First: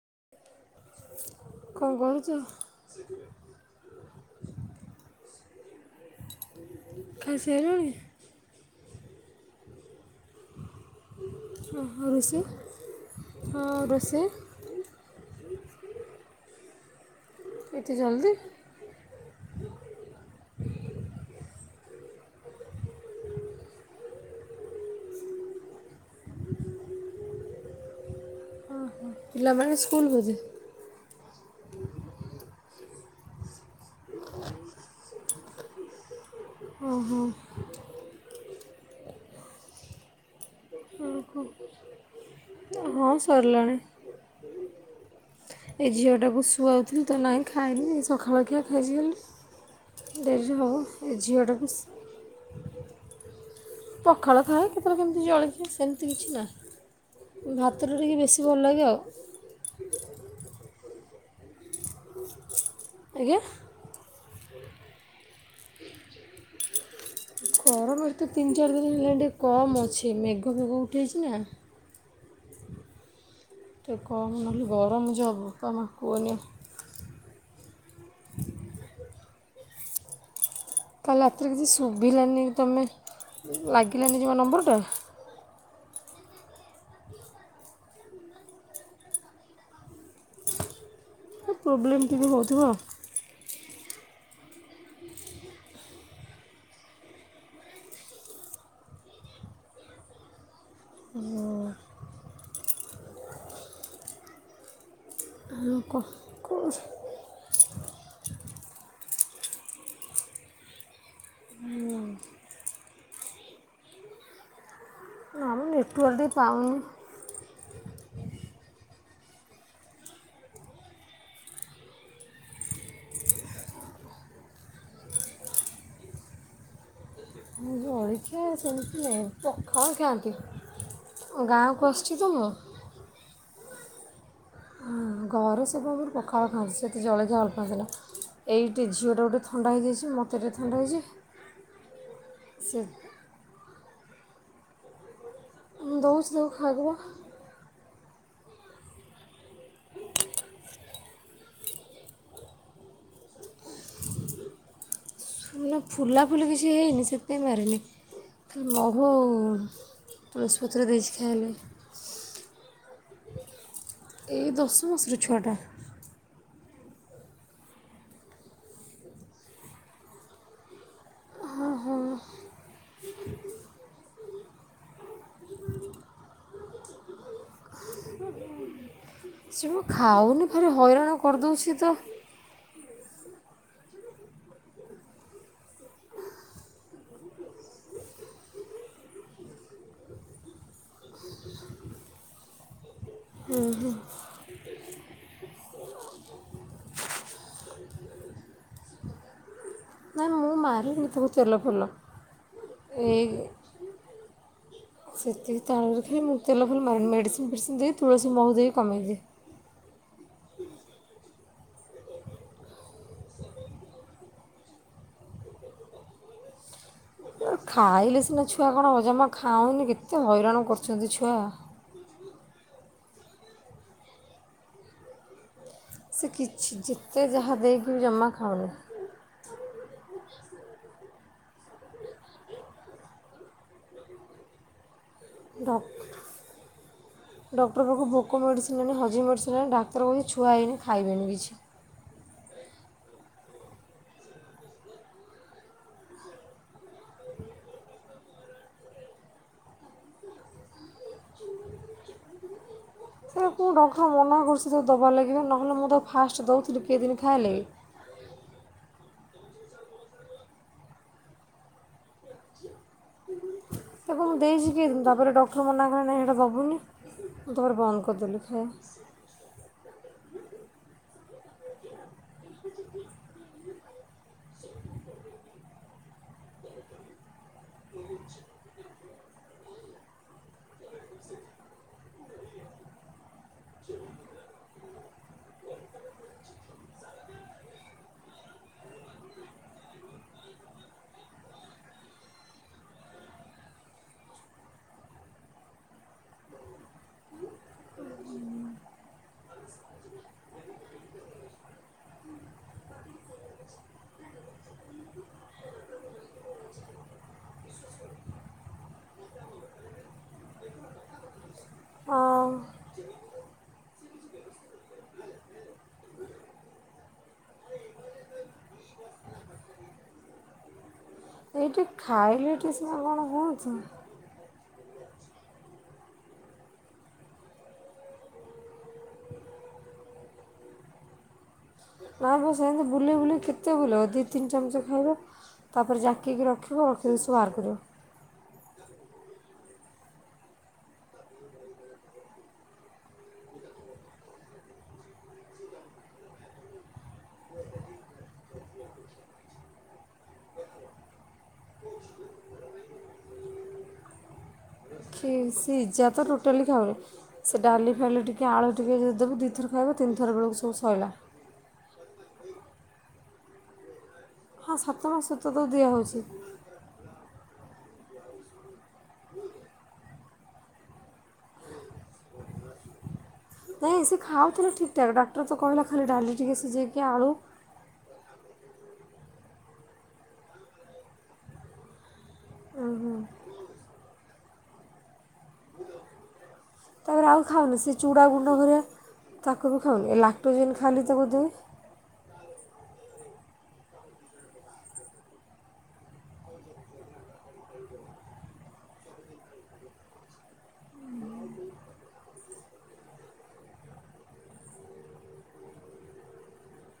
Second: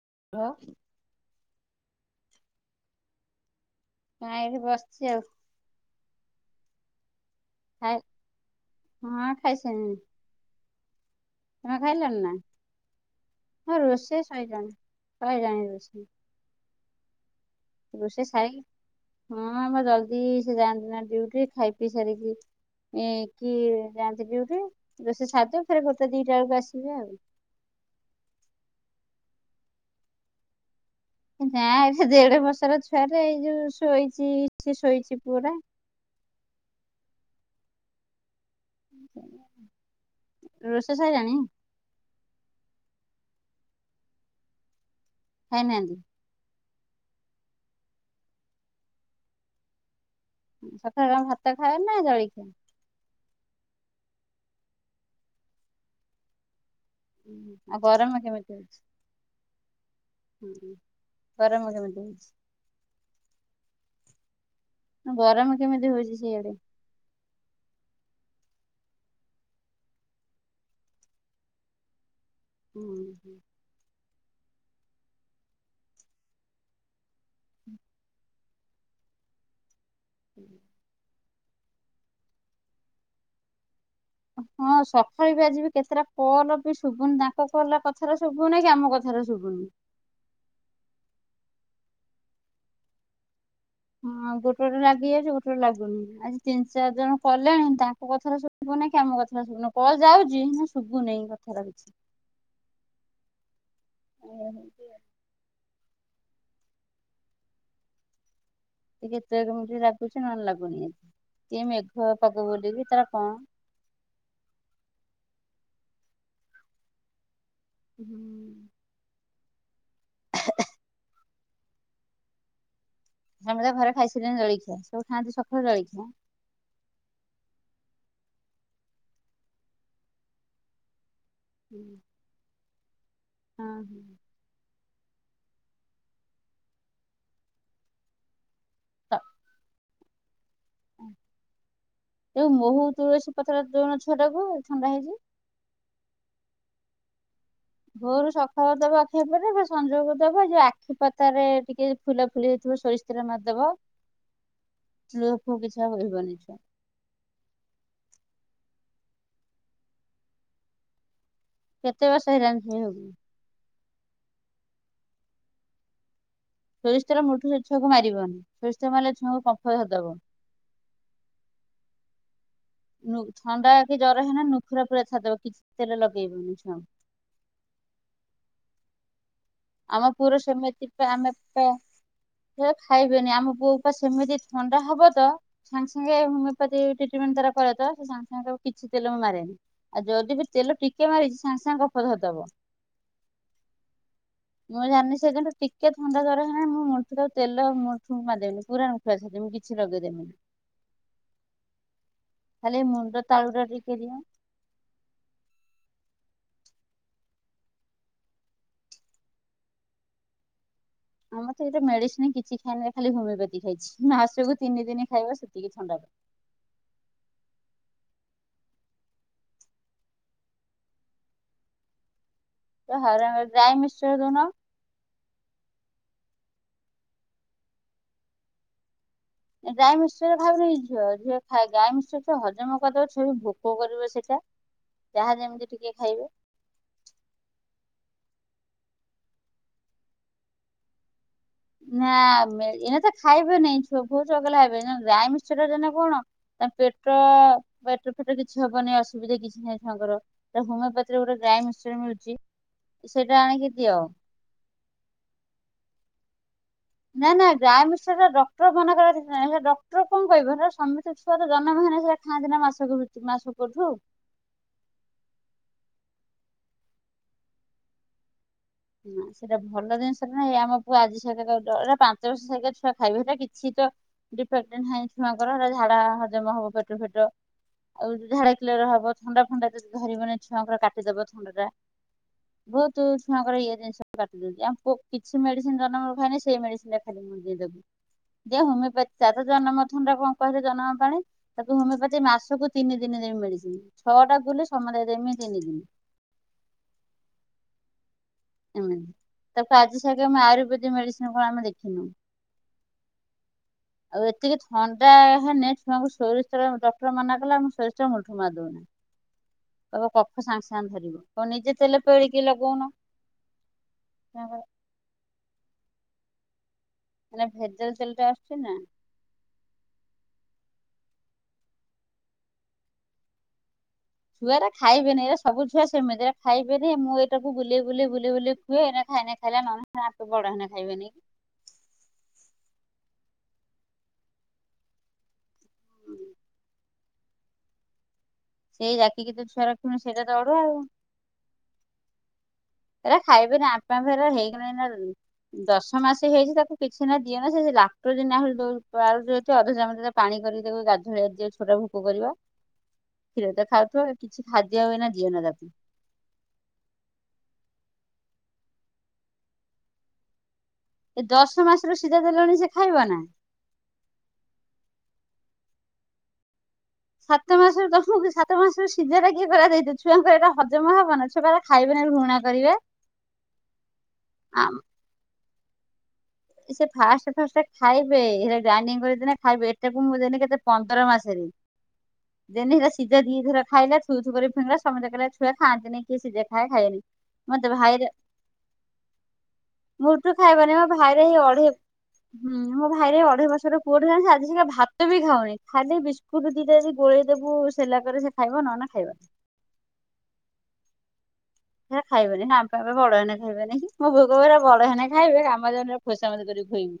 [unintelligible] [unintelligible] ନାଇଁ ଏଠି ବସିଛି ଆଉ। ଖାଇସାରିଲୁଣି? ଖାଇ ହଁ ଖାଇ ସାରିଲିଣି। ଓହୋ ରୋଷେଇ? ହଁ ରୋଷେଇ ସରିଲାଣି ହଁ ସରିଲାଣି। ଏତେ ରୋଷେଇ ଜଲ୍ଦି ସାରିକି ହଁ ଆମ ଜଲଦି ସେ ଯାଆନ୍ତି ନା ଡ୍ୟୁଟି ଖାଇ ପିଇ ସାରି କି ଏମିତି ଯାଆନ୍ତି ଡ୍ୟୁଟି ରୋଷେଇ ସାରିଦଉ ଫେରେ ଗୋଟେ ଦିଟା ବେଳକୁ ଆସିବେ ଆଉ। ଓ ହୋ, ପିଲା ମାନେ ସ୍କୁଲ ବୋଧେ? ନାଇଁ ଏବେ ଦେଢ଼ ବର୍ଷ ତାର ଛୁଆ ଟେ ଏଇଠି ଯୋଉ ଶୋଇଛି ସେ ଶୋଇଛି ପୁଅଟା। ଓ ହୋ। ରୋଷେଇ ସରିଲାଣି? ହଁ ସରିଲାଣି, ଏ ଖାଇନାହାନ୍ତି ଝିଅ ଟାକୁ ଶୁଆ ଥିଲି ତ ନାହିଁ ଖାଇନି ସକାଳଖିଆ ଖାଇଛି ଖାଲି। ଡେରିରେ ହବ ସକାଳେ ଏ କଣ ଭାତ ଝିଅଟାକୁ ଖାଅ ନା ଶୁ ଜଳଖିଆ ପଖାଳ ଖାଏ କେତେବେଳେ କେମିତି ଜଳଖିଆ ସେମିତି କିଛି ନାହିଁ। ଆଉ ଭାତରେ ଗରମ ଟିକେ ବେଶୀ କେମିତି ଭଲ ଲାଗେ ଆଉ। କରେ ମୁ ସେମତି କିଛି ଆଜ୍ଞା? ଗରମ କେମିତି ହଉଛି ସିଆଡେ? ଗରମ ଏତେ ତିନି ଚାରି ଦିନ ହେଲାଣି ଟିକେ କମ୍ ଅଛି ମେଘ ଫେଘ ଉଠେଇଛି ନା। ହୁଁ ହୁଁ। କଣ ଖାଲି ଗରମ ଯୋଗୁ ବୋପା ମା କୁହନି। [unintelligible] [unintelligible] କାଲି ରାତିରେ କିଛି ଶୁଭିଲାନି ତମେ ଲାଗି ହଁ ସକାଳ ବି ଆଜିିବି କେତେଟା। କଲ ବି ଶୁଭୁନି ତାଙ୍କ କଲ କଥାହେଲେ ଶୁଭୁନି କି ଆମ କଥାରେ ଶୁଭୁନି। ପ୍ରୋବ୍ଲେମ୍ ଟିକେ ହଉଥିବ ଆଉ। ହଁ ଗୋଟେ ଗୋଟେ ଲାଗି ଯାଉଛି ଗୋଟେ ଗୋଟେ ଲାଗୁନି ଆଜି ତିନି ଚାରି ଜଣ କଲେଣି ତାଙ୍କ କଥାରେ ସ ଶୁଭୁନି କି ଆମ କଥା ଶୁଭୁନି କଲ ଯାଉଛି। ଶୁଭୁ ନେଇ କଥାର କିଛି। ଆଉ କ। କ- ଟିକେ ପେକ ଲାଗୁଛି ନହେଲେ ଲାଗୁନି। କି ମେଘୁଆ ପାଗ ବୋଲି କି ତାର କଣ। [unintelligible] କରିଦି ପାଉନି। ହୁଁ। [unintelligible] ସମତେ ଘରେ ଖାଇସାରିଲେଣି ଜଳଖିଆ ସବୁ ଖାଆନ୍ତି ସକାଳୁ ଜଳଖିଆ। ଦେଖିଆ ସେମିତି ନାହିଁ ପଖାଳ ଖାଆନ୍ତି। ଗାଁକୁ ହୁଁ। ଆସିଛି ତ ମୁଁ। ହଁ ହୁଁ। ଘରେ ସବୁ ଆମର ପଖାଳ ଖାଆନ୍ତି ସେଠି ଜଳଖିଆ ଭଲ ପାନ୍ତିନି। ଏଇିଠି ଝିଅଟାକୁ ଟିକେ ଥଣ୍ଡା ହୋଇଯାଇଛି ମୋ ଯଉ ସେ ମହୁ ତୁଳସୀ ପତ୍ର ଦୋଉନା ଛୁଆଟାକୁ ଥଣ୍ଡା ହେଇଛି। ଦଉଛି ତାକୁ ଖାଇବାପା। ଭୋରୁ ସଫା କରିଦବ ଆଖି ଉପରେ ବା ସଂଜକୁ ଦବ ଯୋଉ ଆଖି ପତାରେ ଟିକେ ଫୁଲା ଫୁଲି ହେଇଥିବ ସେ ସୋରିଷ ତେଲ ମାରିଦବ। ଲୁହ ଫୁହ କିଛି ଆଉ ହେବନି ଫୁଲାଫୁଲି ଛୁଆ କିଛି ହେଇନି ସେଥିପାଇଁ ମାରିନି। ମହୁ ଆଉ ତୁଳସୀ ପତ୍ର ଦେଇଛି ଖାଇଆଲାଗି। କେତେ ବର୍ଷ ହେଲାଣି ଝିଅକୁ? ଏଇ ଦଶ ମାସର ଛୁଆଟା। ସୋରିଷ ତେଲ ମଟୁରୁ ଛୁଆକୁ ମାରିବନି ସୋରିଷ ତେଲ ମାରିଲେ ଛୁଆଙ୍କୁ କମ୍ଫ ଧରିଦବ। ହଁ। ଥଣ୍ଡା କି ଜର ହେନା ନୁଖୁରା ଫୁରା ଛାଡିଦବ କିଛି ତେଲଗେଇବନି ଛୁଆଙ୍କୁ। [inaudible] ସେ ମୁଁ ଆମ ପୁର ଖାଉନି ଭାରି ସେମିତି ହଇରାଣ ଆମେତ କରିଦେଉଛି ତ ଖାଇବେନି ଆମ ପୁଅ ପା ସେମିତି ଥଣ୍ଡା ହବ ତ ସାଙ୍ଗେ ସାଙ୍ଗେ ହୋମିଓପାଥି ଟ୍ରିଟମେଣ୍ଟ ତାର କରା ସେ ସାଙ୍ଗେ ସାଙ୍ଗ ତାକୁ କିଛି ତେଲ ମୁଁ ମାରେନି, ଆଉ ଯଦି ବି ତେଲ ଟିକେ ମାରିଛି ସାଙ୍ଗେ ସାଙ୍ଗେ କଫ ଧରିଦବ। ହୁଁ ହୁଁ। ମୁଁ ଜାନି ସେଦିନଠୁ ଟିକେ ଥଣ୍ଡା ଧରେ କି ନାହିଁ ମୁଁ ମୁଥ ତେଲ ମୁଠୁକୁ ମାରିଦେବି ପୁରା ନୁଖୁରା ଛାଡିଦେବି। କିଛି ଲଗେଇ ଦେମିନି। ସବୁ ତେଲ ଫୁଲ ଖାଲି ମୁଣ୍ଡ ଏଇ ତାଳୁଟା ଟିକେ ଦିଅ। ସେତିକି ତାଳରେ ଖାଲି ମୁଁ ତେଲ ଫେଲ ମା-ମେଡ଼ିସିନ୍ ଫେଡ଼ିସିନ୍ ଦେଇି ତୁଳସୀ ମହୁ ଦେଇ କମେଇି ଦିଏ। ଆମର ତ ଏଇଟା ମେଡିସିନ କିଛି ଖାଇନି ଖାଲି ହୋମିଓପାଥି ଖାଇଛି ଆସିବାକୁ ତିନି ଦିନ ଖାଇବା ସେତିକି ଥଣ୍ଡା। ହଁ ଆ ଖାଇଲେ ସିନା ଛୁଆ କଣ ଅଜମା ଖାଉନି କେତେ ହଇରାଣ କରୁଛନ୍ତି ଛୁଆ। ହର ଗାଈ ମିଶ୍ଚର ଦଉନ? ସେ କିଛି ଯେତେ ଯାହା ଦେଇକି ଜମା ଖାଉନି। ଗାଈ ମିଶ ଖାଇବ ଇ ଝିଅ ଝିଅ ଗାଈ ମିଶ ହଜମ କରିଦବ ଛିଅ ବି ଭୋକ କରିବ ସେଇଟା। ଯାହା ଯେମିତି ଟିକେ ଖାଇବେ ଡକ୍ଟର ପାଖ କୁ ଲୋକ ମେଡ଼ିସିନେ ହଜି ମେଡ଼ିସିନେ ଡାକ୍ତରହୁଛି ଛୁଆଇନ ଖାଇବେନି କିଛି। ନା ଏଇନା ତ ଖାଇବେ ନାଇଁଛ ବହୁତ ଚଗଲା ଖାଇବେ ଗାଈ ମିଶ ଜ କଣ ତା ପେଟ ପେଟ ଫେଟ କିଛି ହବନହିଁ ଅସୁବିଧା କିଛି ନାହିଁ ତାଙ୍କର ହୋମିପଥି ଗୋଟେ ଗ୍ରାଇମିକ୍ସର ମିଳୁଛି। ସେଇଟା ସେ ଆଣିକି ଦିଅ ଡକ୍ଟର ମନା କରୁଛି ଯେ- ଦେବା ଲାଗିବେ ନହେଲେ ମୁଁ ତ ଫାଷ୍ଟ ଦେଉଛି ନା ନା ଗ୍ରାଇମିଶ୍ଚର ଡକ୍ଟର ମନାକରୁଛନ୍ତି। ନାଇଁ ସେଇା ଡକ୍ଟର କଣ କହିବ ନା ସମତି ତ ଜନ ମହେ ଏ ଦେଇଛି କି ତାପରେ ଡକ୍ଟର ମନକଲେ। ହେଲା ବାବୁନି, ମୁଁ ତୁମର ବନ୍ଦ କରିଦେଲି ଖାଇବା ହଁ ସେଇଟା ଭଲ ଜିନିଷଟାଇ ଆମ ପୁ ଆଜି ସାରିକା ପାଞ୍ଚ ବର୍ଷ ସାାଇା ଛୁଆ ଖାଇବି ହେଲେ କିଛି ତ ଡିଫେକ୍ଟ ନାଁ ଛୁଆଙ୍କର ହେ ା ହଜମ ହବ। ପେଟ ଫେଟ ଝାଡ଼ା କ୍ଲିୟର ର ହବ ଥଣ୍ଡା ଫଣ୍ଡା ଯଦି ଧରିବନି ଛୁଆଙ୍କର କାଟିଦବ ଥଣ୍ଡା ଟା ବହୁତ। ଇଏ ଜିନିଷ କାଟି ଦଉଛି ଆ କିଛି ମେଡିସିନ ଦର ଖାଇନି ସେଇ ମେଡିସିନ ରେ ଖାଲି ମୁଁ ଦେଇଦେବୁ। [unintelligible] ହୋମିଓପାଥି ତା ଜନ୍ମଥନ କଣ କହିଲେ ଜନ୍ମ ପାଣି ତାକୁ ହୋମିଓପାଥି ମାସକୁ ତିନି ଦିନ [unintelligible] ହୁଁ ଏମତି ତାକୁ ଆଜି ସାଙ୍ଗେ ଆମେ ଆୟୁର୍ବେଦିକ ମେଡିସିନ କଣ ଆମେ ଦେଖିନୁ। [inaudible] ଆଉ ଏତିକି ଥଣ୍ଡା ହେନେ ଛୁଆ କୁ ସୋରିଷ ତେଲ ଡକ୍ଟର ମନା କଲା ଆମେ ସୋରିଷ ତେଲ ମୋଟରୁ ମାରି ଦୋଉ ନା। ହ ତବ କଫ ସାଙ୍ଗେ ସାଙ୍ଗେ ଧରିବ କଣ ନିଜେ ତେଲ ପେଡେଇକି ଆଉ ଲଗଉନ। [unintelligible] ମାନେ ଭେଜାଲ ତେଲ ଟା ଆସୁଛି ନା? ଏଇଠି ଖାଇଲେ ଏଠି ସିନା କଣ କହୁଛି? ଛୁଆରା ଖାଇବେନି, ଏ ସବୁ ଛୁଆ ସେମିତି, ଏରା ଖାଇବେନି, ମୁଁ ଏଇଟାକୁ ବୁଲେଇ ବୁଲି ବୁଲି ବୁଲି ଖୁଏ। ଖାଇ ଖାଇଲା ନ ଖାଇ ବଡ ହେ ଖାଇବେ ନାଇକ କି? [inaudible] ଆ ହୁ ସେଆ ନା ବା ସେମିତି ବୁଲେଇ ବୁଲେଇ କେତେ ବୁଲିବ ଦୁଇ ତିନି ଚାମଚ ଖାଇବ ତାପରେ ଜାକିକି ରଖିବ। ପକ୍ଷୀରୁ ସୁବାର କରୁ [unintelligible] ସେଇ ଜାକିକି ତ ଛୁଆ ରଖିବନି ସେଇଟା ତ ଅଡ଼ୁଆ ଆଉ। ହେରା ଖାଇବେନି ଆପା ଫର ହେଇଗଲେଣି ନା ଦଶ ମାସ ହେଇଛି ତାକୁ କିଛି ନା ଦିଅନ ସେ। ଲାକ୍ଟୋଜିନ୍ ଆହୁରି ଦୋଉ-ଉଛୁ ଅଧ ଚାମଚ ନା ପାଣି କରିକି ଗାଧୁଆବେଳେ ଛୁଆଟା କୁ ଭୋକ କରିବ। କ୍ଷୀରଦ ଖାଉଥ କିଛି ଖା୍ୟ [unintelligible] କି ସେ ସିଜା ତ ଟୋଟାଲି ଖାଉନି ସେ ଡାଲି ଡାଲି ଟିକେ, ଆଳୁ ଟିକେ, ଯଦି ଦବୁ ଦୁଇ ଥର ଖାଇବ ତିନିଥର ବେଳକୁ ସୁ ଏ ଦଶ ମାସରୁ ସିଧା ଦେଲଣି, ସେ ଖାଇବ ନା ହଁ ସାତମାସ ରୁ ତ ଦିଆହେଉଛି। ସାତ ମାସରୁ, ତମକୁ ସାତ ମାସରୁ ସିଝାଟା କିଏ କହିଲା ଦେଇଦେ, ଛୁଆଙ୍କର ଏଟା ହଜମ ହବନା, ଛୁଆପା ଏରା ଖାଇବେନି। ଘୃଣା କରିବେ। ନାଇଁ ସେ ଖାଉ ଥିଲେ ଆମ ଠିକ ଠାକ୍, ଡାକ୍ଟର ତ କହିଲ ଖା ଡାଲି ଟିକେ ସେ ସିଝେଇକି ଫାଷ୍ଟ ଆଳୁ ଫାଷ୍ଟ ଖାଇବେ, ସେଇଟା ଗ୍ରାଇଣ୍ଡି କରି ନା ଖାଇବେ ଏଇଟାକୁ ମୁଁ ଦେଲି କେତେ ପନ୍ଦର ମାସରେ। [unintelligible] ଛୁଆ ଖାଆନ୍ତିନି କିଏ ସିଝା ଖାଏ ଖାାଇନି ତାପରେ ଆଉ ମତେ ଖାଉନି ସେ ଭାରି ଚୁଡ଼ା ଗୁଣ୍ଡ କରିବା ତାକୁ ବି ଖାଉନି ଏ ଲାକ୍ଟୋ ଜିନ ଖାଲି ଆରେ ତାକୁ ଏଇ ଦେବେ ଅଢ଼େଇ ହୁଁ ମୋ ଭାଇରେ ଅଢ଼େଇ ବର୍ଷର ପୁଅଟେ ହେଲାନି ସେ ଆଜିିଯାଏ ଭାତ ବି ଖାଉନି ଖାଲି ବିସ୍କୁଟ ଦିଟିଯଦି ଗୋଳେଇ ଦେବୁ କୁ ସେଲାକ୍ ରେ ସେ ଖାଇବ ନହେଲେ ସେ ଖାଇବନି। ହୁଁ। ସେ ଖାଇବନି ନା ପା ଏବେ ବଡ଼ ହେଲାନି ଖାଇବେନି ମୋ ବୋଉ କହିବ ଏଇଡା ବଡ ହେବେ ଖାଇବେ ଆମେ ଜେନେ ଖୋସାମତ କରି ଖୁଆଇବି।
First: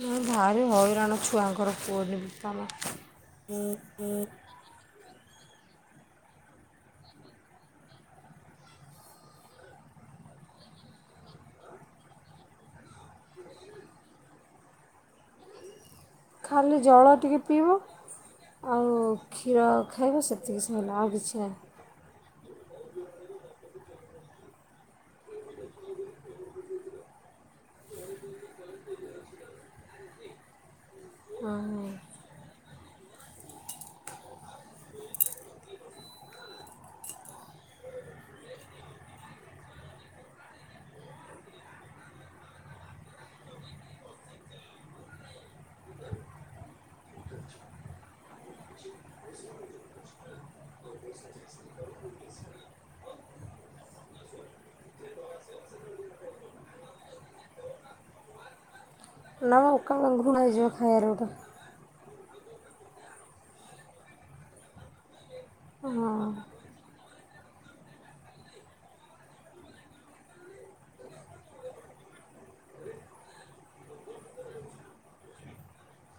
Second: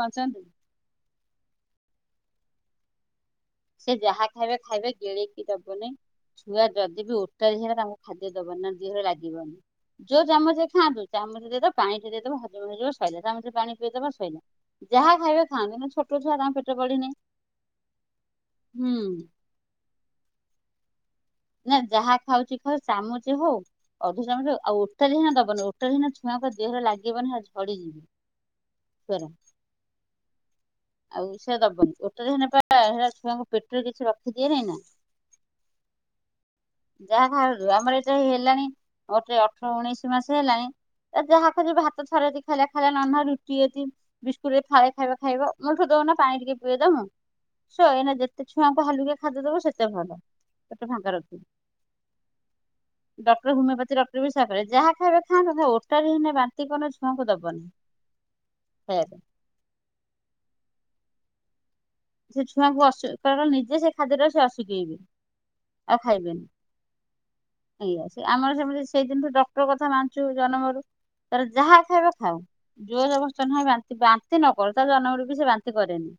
ମୁ ଭାରି ହଇରାଣ ଛୁଆଙ୍କର କୁଅନି ବୋପା ମା। ସେ ଯାହା ଖାଇବେ ଖାଇବେ ଗିଳିକି। ଦବନି ଛୁଆ ଯଦି ବି ଓକାଳୀ ହେଲା ତାଙ୍କୁ ଖାଦ୍ୟ ଦବନି ନହଲେ ଦେହରେ ଲାଗିବନି। ଯୋଉ ଚାମଚ ଖାଆନ୍ତୁ ଚାମଚ ଦେଇଦବା ପାଣି ଟ ଦେଇଦବ ହଜମ ହେଇଯିବ ସୋଇଲା ଚାମରେ ପାଣି ପିଆଇଦବ ସଇଲା। ଯାହା ଖାଇବେ ଖାଆନ୍ତୁ ନା ଛୋ ଖାଲି ଜଳ ଟିକେ ପିଇବ। ଆଉ ହୁଁ କ୍ଷୀର ଖାଇବ ସେତିକି ସଇଲା ଆଉ କିଛି ନାହିଁ ନା ଯାହା ଖାଉଛି ଖାଉ ଚାମଚ ହଉ ଅଧ ଚାମଚ ହଉ ଓଟାରିନା ଦବନି ଓଟାରିନା ଛୁଆଙ୍କ ଦେହରେ ଲାଗିବନି। ଝଡିଯିବେ। ଆଉ ସେ ଦବନି ହଁ ଓଟରିହିନା ପା ହେରା ଛୁଆଙ୍କୁ ପେଟରେ କିଛି ରଖିଦିଏନାଇଁ ନା। ଯାହା ଧାରୁ ଆମର ଏଟା ହେଲାଣି ଗୋଟେ ଅଠର ଉଣେଇଶି ମାସେ ହେଲାଣି। ଯାହା ଖାଉଛି ଭାତ ଥରେ ଯଦି ଖାଇଲେ ଖାଇଲା ନହେଲେ ନାଇଁ ରୁଟି ଯଦି ବିସ୍କୁଟ ରେ ଫାଳେ ଖାଇବ ଖାଇବ ମୋଠୁ ଦ ମାନେ ପାଣି ଟିକେ ପିଇଦବୁ ସ ଏଇନା ଯେତେ ଛୁଆଙ୍କୁ ହାଲୁକିଆ ଖାଦ୍ୟ ଦବୁ ସେତେ ଭଲ। ପେଟ ଫାଙ୍କା ରଖିବୁ। ସ [inaudible] ଡକ୍ଟର ହୋମିଓପାଥି ଡକ୍ଟର ବିିା ସେଇଆ କହିଲେ ଯାହା ଖାଇବେ ଖାଆନ୍ତୁ ଓଟାରି ହେନେ ବାନ୍ତି କଲେ ଛୁଆଙ୍କୁ ଦବନି। ଫେର, ନା ମ ଓକାଳ ଘୃଣା ଯିବ ଖାଇବାରେ ଗୋଟେ। ସେ ଛୁଆଙ୍କୁ ଅସୁ କାରଣ ସେ ନିଜେ ସେ ଖାଦ୍ୟଟାକୁ ସେ ଅସୁକେଇବେ। ହଁ। ଏଇଆା ସେ ଆମର ସେମିତି ସେଇଦିନଠୁ ଡକ୍ଟର କଥା ମାନୁଛୁ ଜନ୍ମରୁ। ତାର ଯାହା ଖାଇବ ଖାଉ ଯୋରଜବର୍ଦସ୍ତ ନୁହଁ ବାନ୍ତି ବାନ୍ତି ନକରୁ ତା ଜନମରୁ ବି ସେ ବାନ୍ତି କରେନି।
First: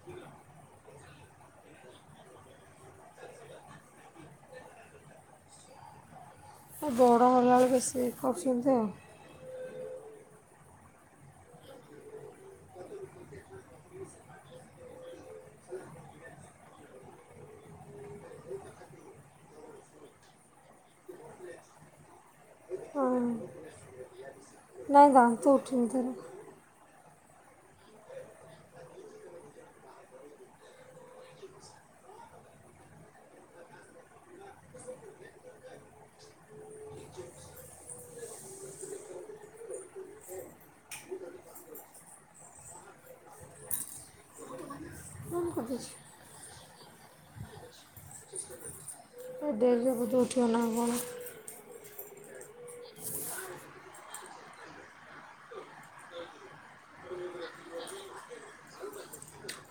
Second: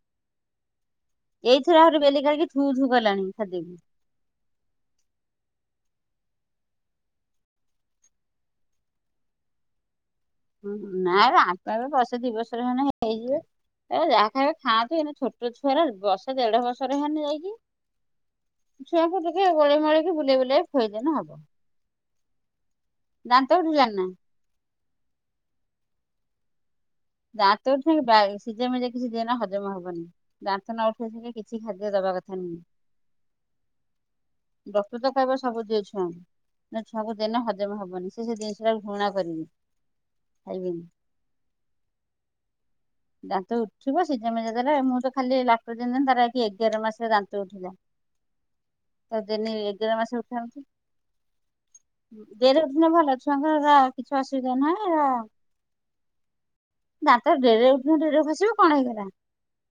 ଏଇଥରେ ଆହୁରି ବେଲି କାଢିକି ଥୁ ଥୁ କଲାଣି ଖାଦ୍ୟକୁ। ଆ ବଡ଼ ହେଲା ବେଳେ ବେଶି କରୁଛନ୍ତି ଆଉ। ନାଇଁ ଆର ତ ଏବେ ବର୍ଷେ ଦି ବର୍ଷର ଖଣ୍ଡେ ହେଇଯିବ। ଏ ଯାହା ଖାଇବେ ଖାଆନ୍ତୁ ଏଇନା ଛୋଟ ଛୁଆର ବର୍ଷେ ଦେଢ ବର୍ଷରେ ହେନେ ଯାଇକି। ଛୁଆଁ ଙ୍କୁ ଟିକେ ଗୋଲେଇ ମୋଳେଇକି ବୁଲେଇ ବୁଲାକି ଖୁଆଇଦେଲେ ହବ। ହଁ ଦାନ୍ତ ଉଠିଲାଣି ନା? ପୁଣିଥରେ। ଦାନ୍ତ ଉଠିନି ସିଝା ମିଝା କିଛି ଦିଅନା ହଜମ ହବନି ଦାନ୍ତ ନ ଉଠେଇ କିଛି ଖାଦ୍ୟ ଦବା। ଦେବାକଥା ନୁହେଁ। ଡକ୍ଟର ତ କହିବ ସବୁ ଦିଅ ଛୁଆଁଙ୍କୁ। ନା ଛୁଆଙ୍କୁ ଦିନେ ହଜମ ହବନି ସେ ସେ ଜିନିଷଟା ଘୃଣା କରିବେ। ଖାଇବେନି। ଦାନ୍ତ ଉଠିବ। ସିଜା ମିଜା ଦେଲେ ମୂଁ ତ ଖାଲି ମନେ କରିଦେଇଛି ଲାକ୍ଟୋଜିନ ତାର ଏକି ଆଗରେ ମାସ ତା ଦାନ୍ତ ଉଠିଲା। ତ ଏ ଦେନି ଡେରିରେ ଏଗାର ମାସ ବୋଧେ ଉଠିବ ନା ଉଠାନ୍ତି କ'ଣ ଦେହର ଦିନ ଭଲ ଛୁଆଙ୍କର ହେରା କିଛି ଅସୁବିଧା ନାହିଁହେରା ଦାନ୍ତ ଡେରିରେ ଡେରିରେ ଖସିବ କଣ ହେଇଗଲା।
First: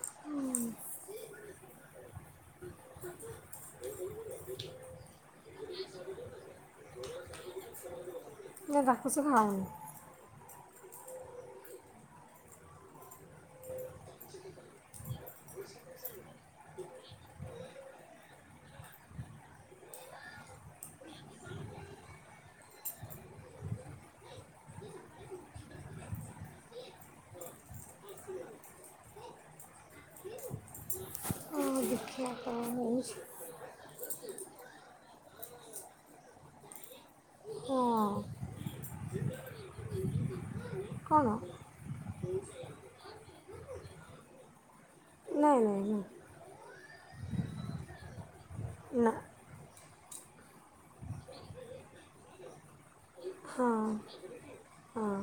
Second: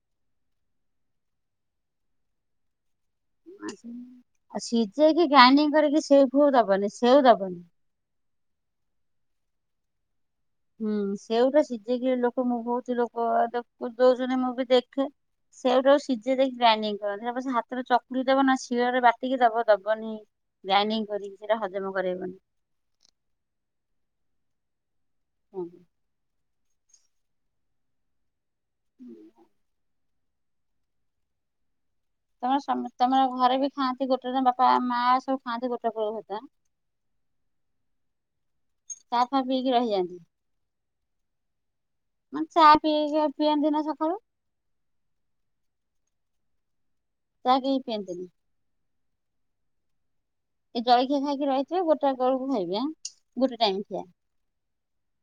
ହୁଁଅ ଆଉ ସିଝେଇକି ଗ୍ରାଇଡିଙ୍ଗ କରିକି ସେଉ ଫେଉ ଦବନି ସେଉ ଦବନି। ଏ ତାକୁସେ ଖାଉନି। ହୁଁ ସେଉଟା ସିଝିକି ଲୋକ ମୁଁ ବହୁତ ଲୋକ ଦେ ଦୋଉ ଜଣ ମୁଁ ବି ଦେଖେ। ସେଉଟାକୁ ସିଝେଇ ଦେଇକି ଗ୍ରାଇଂଡିଙ୍ଗ କରନ୍ତି ସେ ପଛେ ହାତରେ ଚକୁଡି ଦବ ନା ଶିଳରେ ବାଟିକି ଦବ ଦବନିଁ ଗ୍ରାଇଂଡିଙ୍ଗ କରିକି ସେଇଟା ହଜମ କରେଇବନି। ହୁ ହୁ ହୁଁ ହୁଁ ଓ ଦେ ତମର ସମ ତମର ଘରେ ବି ଖାଆନ୍ତି ଗୋଟେ ବାପା, ମା ସବୁ ଖାଆନ୍ତି ଗୋଟେ ପରେ ଭାତ ଆଁ ହଁ ଚା ଫା ପିଇକି ରହିଯାଆନ୍ତି। କ'ଣ ନାଇଁ ମାନେ ଚା ପିଇକି ପିଅନ୍ତି ନା ସକାଳୁ? ନାଇଁ ନାଇଁ ତା କେହି ପିଅନ୍ତିନି। ନା ଏ ଜଳଖିଆ ଖାଇକି ରହିଥିବେ ଗୋଟାଏ ବେଳକୁ ଖାଇବେ ଆଁ ଗୋଟେ ହଁ ଟାଇମ ଖିଆ ହଁ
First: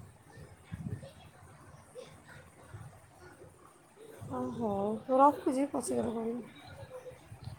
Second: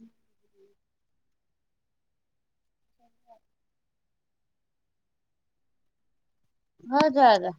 ହୁଁ [unintelligible] ହ ହଉ ମୁଁ ରଖୁଛିି ପଛେଗଲେ କରିବି। ହଁ ଯା ଯା